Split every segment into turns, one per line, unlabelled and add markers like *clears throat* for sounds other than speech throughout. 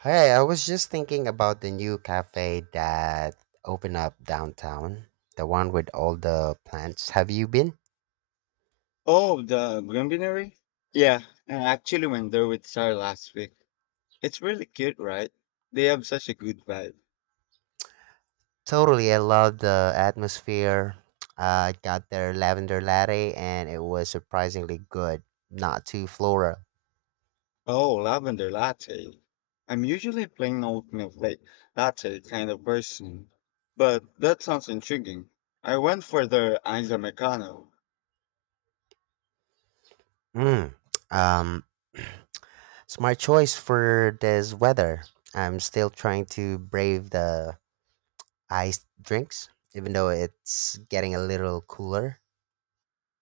Hey, I was just thinking about the new cafe that opened up downtown. The one with all the plants. Have you been?
Oh, the Granbury? Yeah, I actually went there with Sarah last week. It's really cute, right? They have such a good vibe.
Totally, I love the atmosphere. I got their lavender latte and it was surprisingly good. Not too floral.
Oh, lavender latte. I'm usually a plain oat milk late latte kind of person, but that sounds intriguing. I went for the Isa Americano.
Mm. Um *clears throat* smart choice for this weather. I'm still trying to brave the iced drinks even though it's getting a little cooler.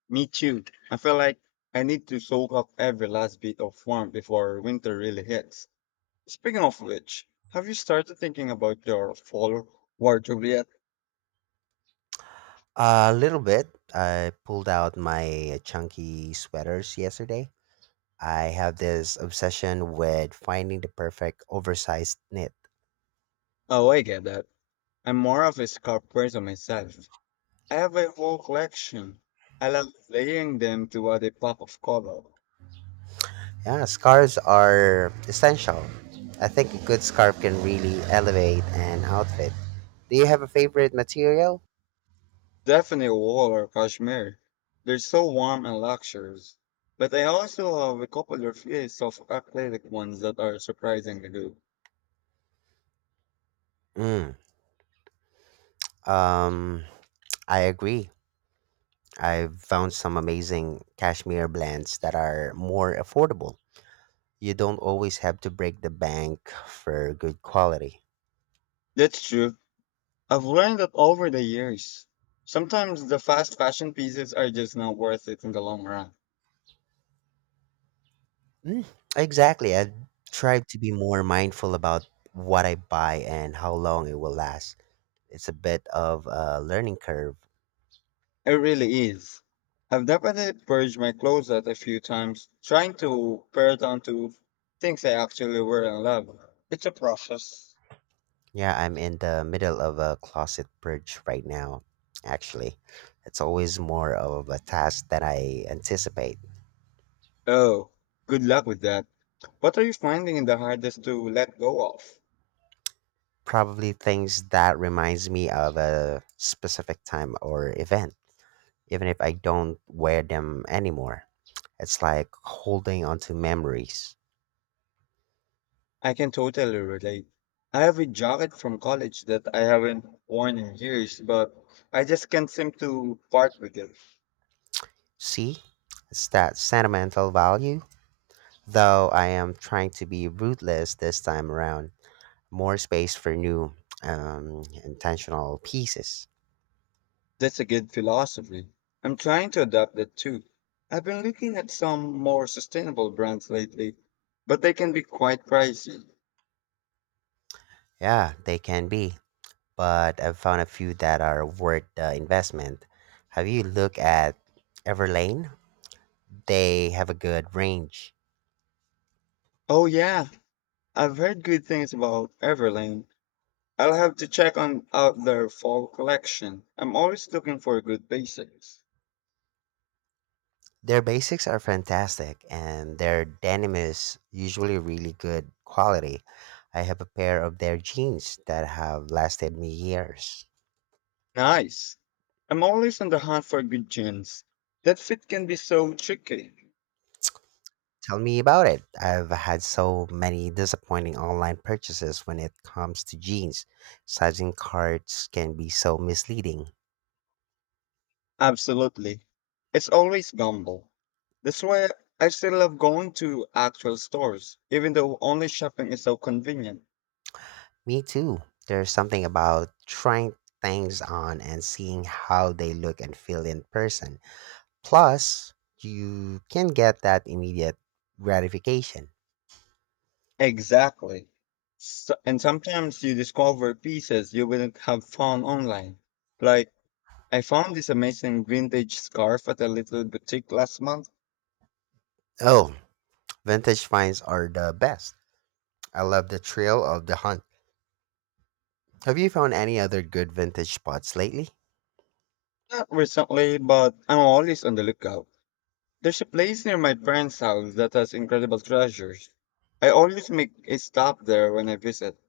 Me too. I feel like I need to soak up every last bit of warmth before winter really hits. Speaking of which, have you started thinking about your fall wardrobe yet?
A little bit. I pulled out my chunky sweaters yesterday. I have this obsession with finding the perfect oversized knit.
Oh, I get that. I'm more of a scarf person myself. I have a whole collection. I love layering them to add a pop of color.
Yeah, scarves are essential. I think a good scarf can really elevate an outfit. Do you have a favorite material?
Definitely wool or cashmere. They're so warm and luxurious. But I also have a couple of pieces of acrylic ones that are surprisingly good.
Mm, um, I agree. I've found some amazing cashmere blends that are more affordable. You don't always have to break the bank for good quality.
That's true. I've learned that over the years. Sometimes the fast fashion pieces are just not worth it in the long run.
Mm, Exactly. I try to be more mindful about what I buy and how long it will last. It's a bit of a learning curve.
It really is. I've definitely purged my closet a few times, trying to pare down to things I actually wear and love. It's a process.
Yeah, I'm in the middle of a closet purge right now, actually. It's always more of a task that I anticipate.
Oh, good luck with that. What are you finding the hardest to let go of?
Probably things that reminds me of a specific time or event, even if I don't wear them anymore. It's like holding on to memories.
I can totally relate. I have a jacket from college that I haven't worn in years, but I just can't seem to part with it.
See? It's that sentimental value, though I am trying to be ruthless this time around. More space for new, intentional pieces.
That's a good philosophy. I'm trying to adopt that too. I've been looking at some more sustainable brands lately, but they can be quite pricey.
Yeah, they can be, but I've found a few that are worth the investment. Have you looked at Everlane? They have a good range.
Oh yeah, I've heard good things about Everlane. I'll have to check on out their fall collection. I'm always looking for good basics.
Their basics are fantastic, and their denim is usually really good quality. I have a pair of their jeans that have lasted me years.
Nice. I'm always on the hunt for good jeans. That fit can be so tricky.
Tell me about it. I've had so many disappointing online purchases when it comes to jeans. Sizing cards can be so misleading.
Absolutely. It's always gamble. That's why I still love going to actual stores, even though online shopping is so convenient.
Me too. There's something about trying things on and seeing how they look and feel in person. Plus, you can get that immediate gratification.
Exactly. So, and sometimes you discover pieces you wouldn't have found online. Like, I found this amazing vintage scarf at a little boutique last month.
Oh, vintage finds are the best. I love the thrill of the hunt. Have you found any other good vintage spots lately?
Not recently, but I'm always on the lookout. There's a place near my parents' house that has incredible treasures. I always make a stop there when I visit.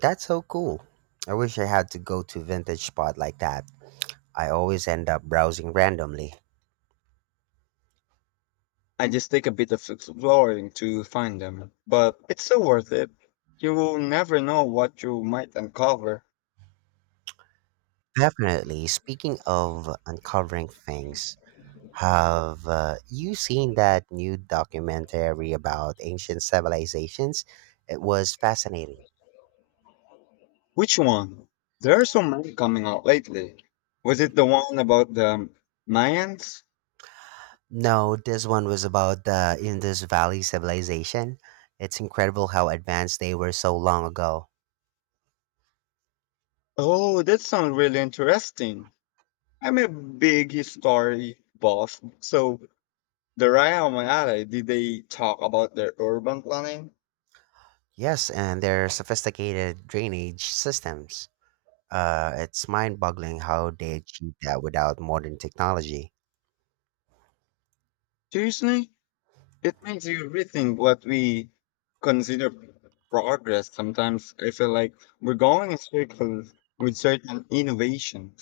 That's so cool. I wish I had to go to vintage spot like that. I always end up browsing randomly.
I just take a bit of exploring to find them, but it's so worth it. You will never know what you might uncover.
Definitely. Speaking of uncovering things, have you seen that new documentary about ancient civilizations? It was fascinating.
Which one? There are so many coming out lately. Was it the one about the Mayans?
No, this one was about the Indus Valley civilization. It's incredible how advanced they were so long ago.
Oh, that sounds really interesting. I'm a big history buff, so the Raya on my alley, did they talk about their urban planning?
Yes, and their sophisticated drainage systems. It's mind boggling how they achieved that without modern technology.
Seriously? It makes you rethink what we consider progress. Sometimes I feel like we're going in circles with certain innovation.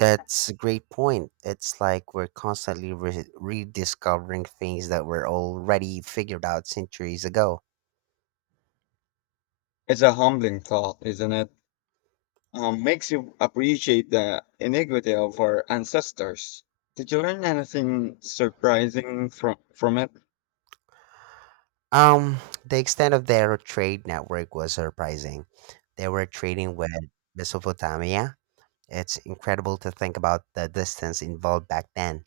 That's a great point. It's like we're constantly rediscovering things that were already figured out centuries ago.
It's a humbling thought, isn't it? Makes you appreciate the iniquity of our ancestors. Did you learn anything surprising from it?
Um, the extent of their trade network was surprising. They were trading with Mesopotamia. It's incredible to think about the distance involved back then.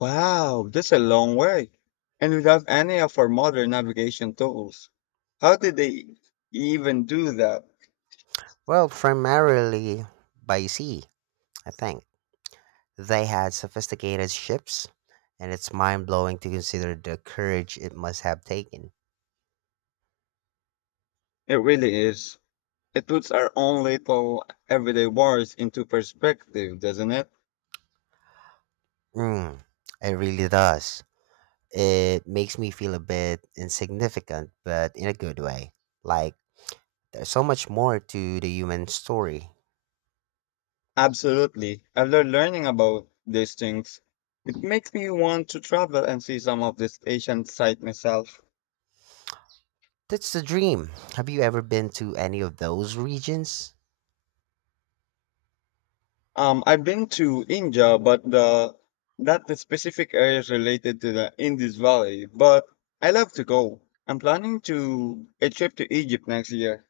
Wow, that's a long way, and without any of our modern navigation tools. How did they even do that?
Well, primarily by sea, I think. They had sophisticated ships, and it's mind blowing to consider the courage it must have taken.
It really is. It puts our own little everyday wars into perspective, doesn't it?
Mm, it really does. It makes me feel a bit insignificant, but in a good way. Like, there's so much more to the human story.
Absolutely. After learning about these things, it makes me want to travel and see some of this Asian side myself.
That's the dream. Have you ever been to any of those regions?
I've been to India, but the specific area is related to the Indus Valley. But I love to go. I'm planning to a trip to Egypt next year.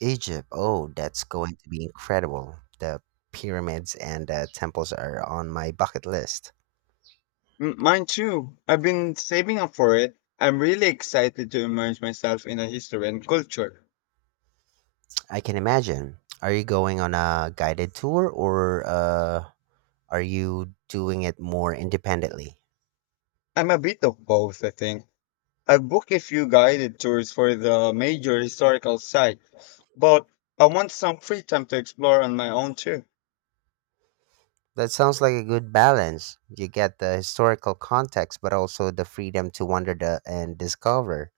Egypt. Oh, that's going to be incredible. The pyramids and the temples are on my bucket list.
Mine too. I've been saving up for it. I'm really excited to immerse myself in the history and culture.
I can imagine. Are you going on a guided tour, or are you doing it more independently?
I'm a bit of both, I think. I've booked a few guided tours for the major historical site, but I want some free time to explore on my own too.
That sounds like a good balance. You get the historical context, but also the freedom to wander the, and discover.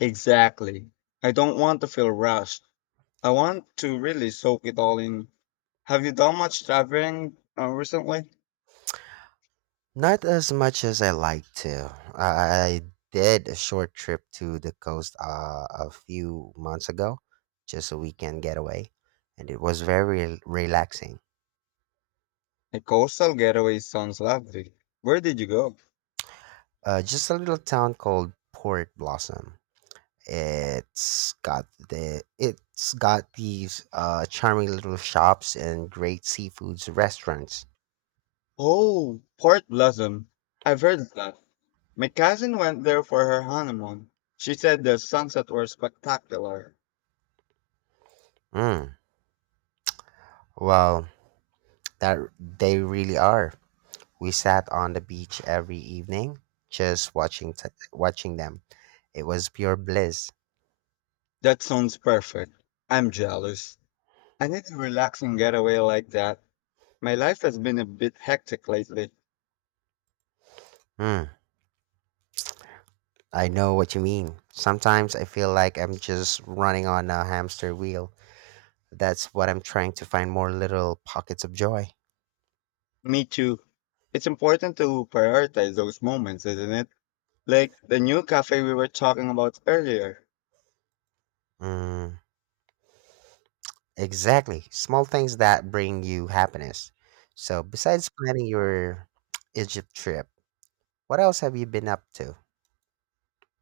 Exactly. I don't want to feel rushed. I want to really soak it all in. Have you done much traveling recently?
Not as much as I like to. I did a short trip to the coast a few months ago, just a weekend getaway, and it was very relaxing.
A coastal getaway sounds lovely. Where did you go?
Just a little town called Port Blossom. It's got these charming little shops and great seafoods restaurants.
Oh, Port Blossom. I've heard of that. My cousin went there for her honeymoon. She said the sunset was spectacular.
Mm, well, that they really are. We sat on the beach every evening, just watching them. It was pure bliss.
That sounds perfect. I'm jealous. I need a relaxing getaway like that. My life has been a bit hectic lately.
Mm, I know what you mean. Sometimes I feel like I'm just running on a hamster wheel. That's what I'm trying to find more little pockets of joy.
Me too. It's important to prioritize those moments, isn't it? Like the new cafe we were talking about earlier.
Mm. Exactly. Small things that bring you happiness. So, besides planning your *tsk* Egypt trip, what else have you been up to?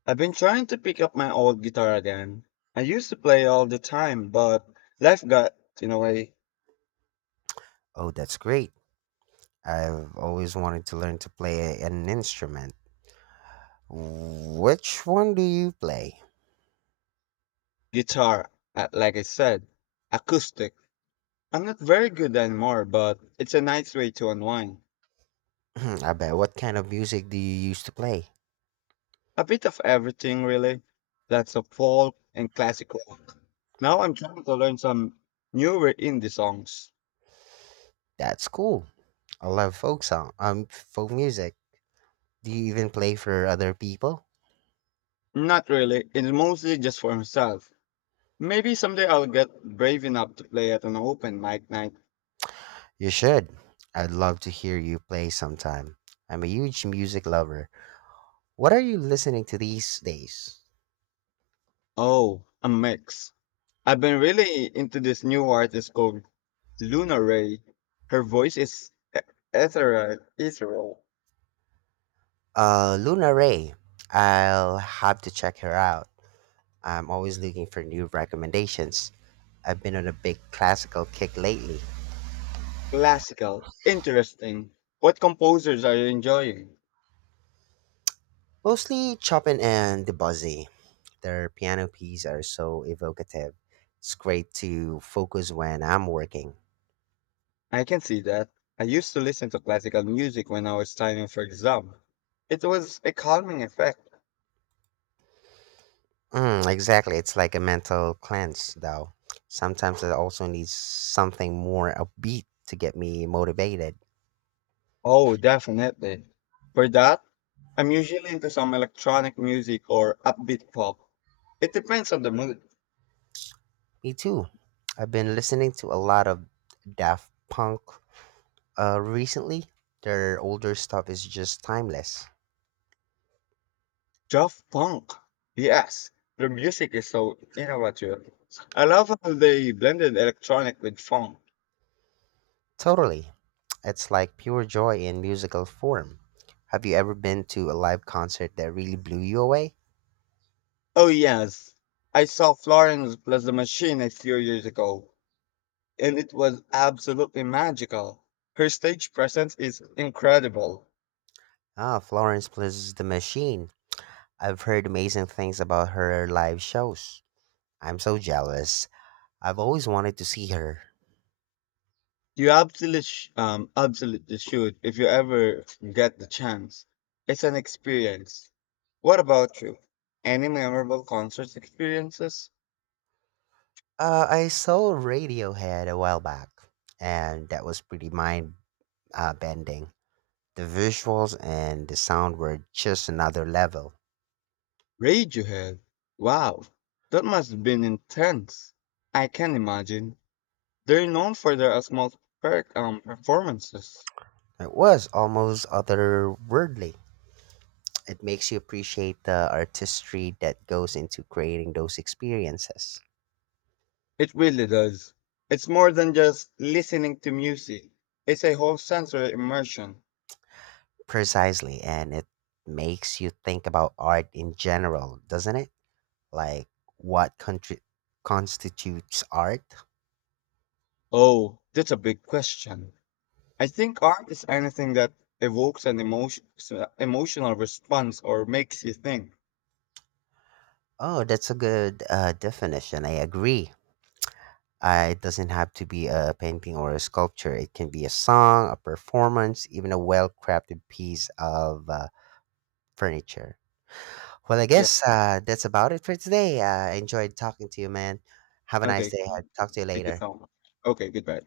I've been trying to pick up my old guitar again. I used to play all the time, but life got in a way.
Oh, that's great. I've always wanted to learn to play an instrument. Which one do you play?
Guitar, like I said, acoustic. I'm not very good anymore, but it's a nice way to unwind.
*clears throat* I bet. What kind of music do you used to play?
A bit of everything, really. Lots of folk and classic rock. Now I'm trying to learn some newer indie songs.
That's cool. I love folk music. Do you even play for other people?
Not really, it's mostly just for myself. Maybe someday I'll get brave enough to play at an open mic night.
You should. I'd love to hear you play sometime. I'm a huge music lover. What are you listening to these days?
Oh, a mix. I've been really into this new artist called Luna Ray. Her voice is ethereal,
Luna Ray. I'll have to check her out. I'm always looking for new recommendations. I've been on a big classical kick lately,
classical, interesting. What composers are you enjoying?
mostly Chopin and Debussy. Their piano pieces are so evocative. It's great to focus when I'm working.
I can see that. I used to listen to classical music when I was studying for exam. It was a calming effect.
Mm, exactly, it's like a mental cleanse, though. Sometimes I also need something more upbeat to get me motivated.
Oh, definitely. For that, I'm usually into some electronic music or upbeat pop. It depends on the mood.
Me too. I've been listening to a lot of Daft Punk recently. Their older stuff is just timeless.
Daft Punk. Yes, their music is so innovative. I love how they blended electronic with funk.
Totally. It's like pure joy in musical form. Have you ever been to a live concert that really blew you away?
Oh yes, I saw Florence plus the Machine a few years ago, and it was absolutely magical. Her stage presence is incredible.
Ah, Florence plus the Machine. I've heard amazing things about her live shows. I'm so jealous. I've always wanted to see her.
You absolutely should if you ever get the chance. It's an experience. What about you? Any memorable concert experiences?
I saw Radiohead a while back, and that was pretty mind bending. The visuals and the sound were just another level.
Radiohead. Wow, that must have been intense. I can imagine. They're known for their performances.
It was almost otherworldly. It makes you appreciate the artistry that goes into creating those experiences.
It really does. It's more than just listening to music. It's a whole sensory immersion.
Precisely, and it makes you think about art in general, doesn't it? Like what contri- constitutes art?
Oh, that's a big question. I think art is anything that evokes an emotion, emotional response or makes you think.
Oh, that's a good definition. I agree. It doesn't have to be a painting or a sculpture. It can be a song, a performance, even a well crafted piece of furniture. Well, I
Yeah.
guess that's about it for today. I enjoyed talking to you, man. Have a nice
Okay.
day ahead. Talk to you
Thank you
later.
so much. Okay. Goodbye.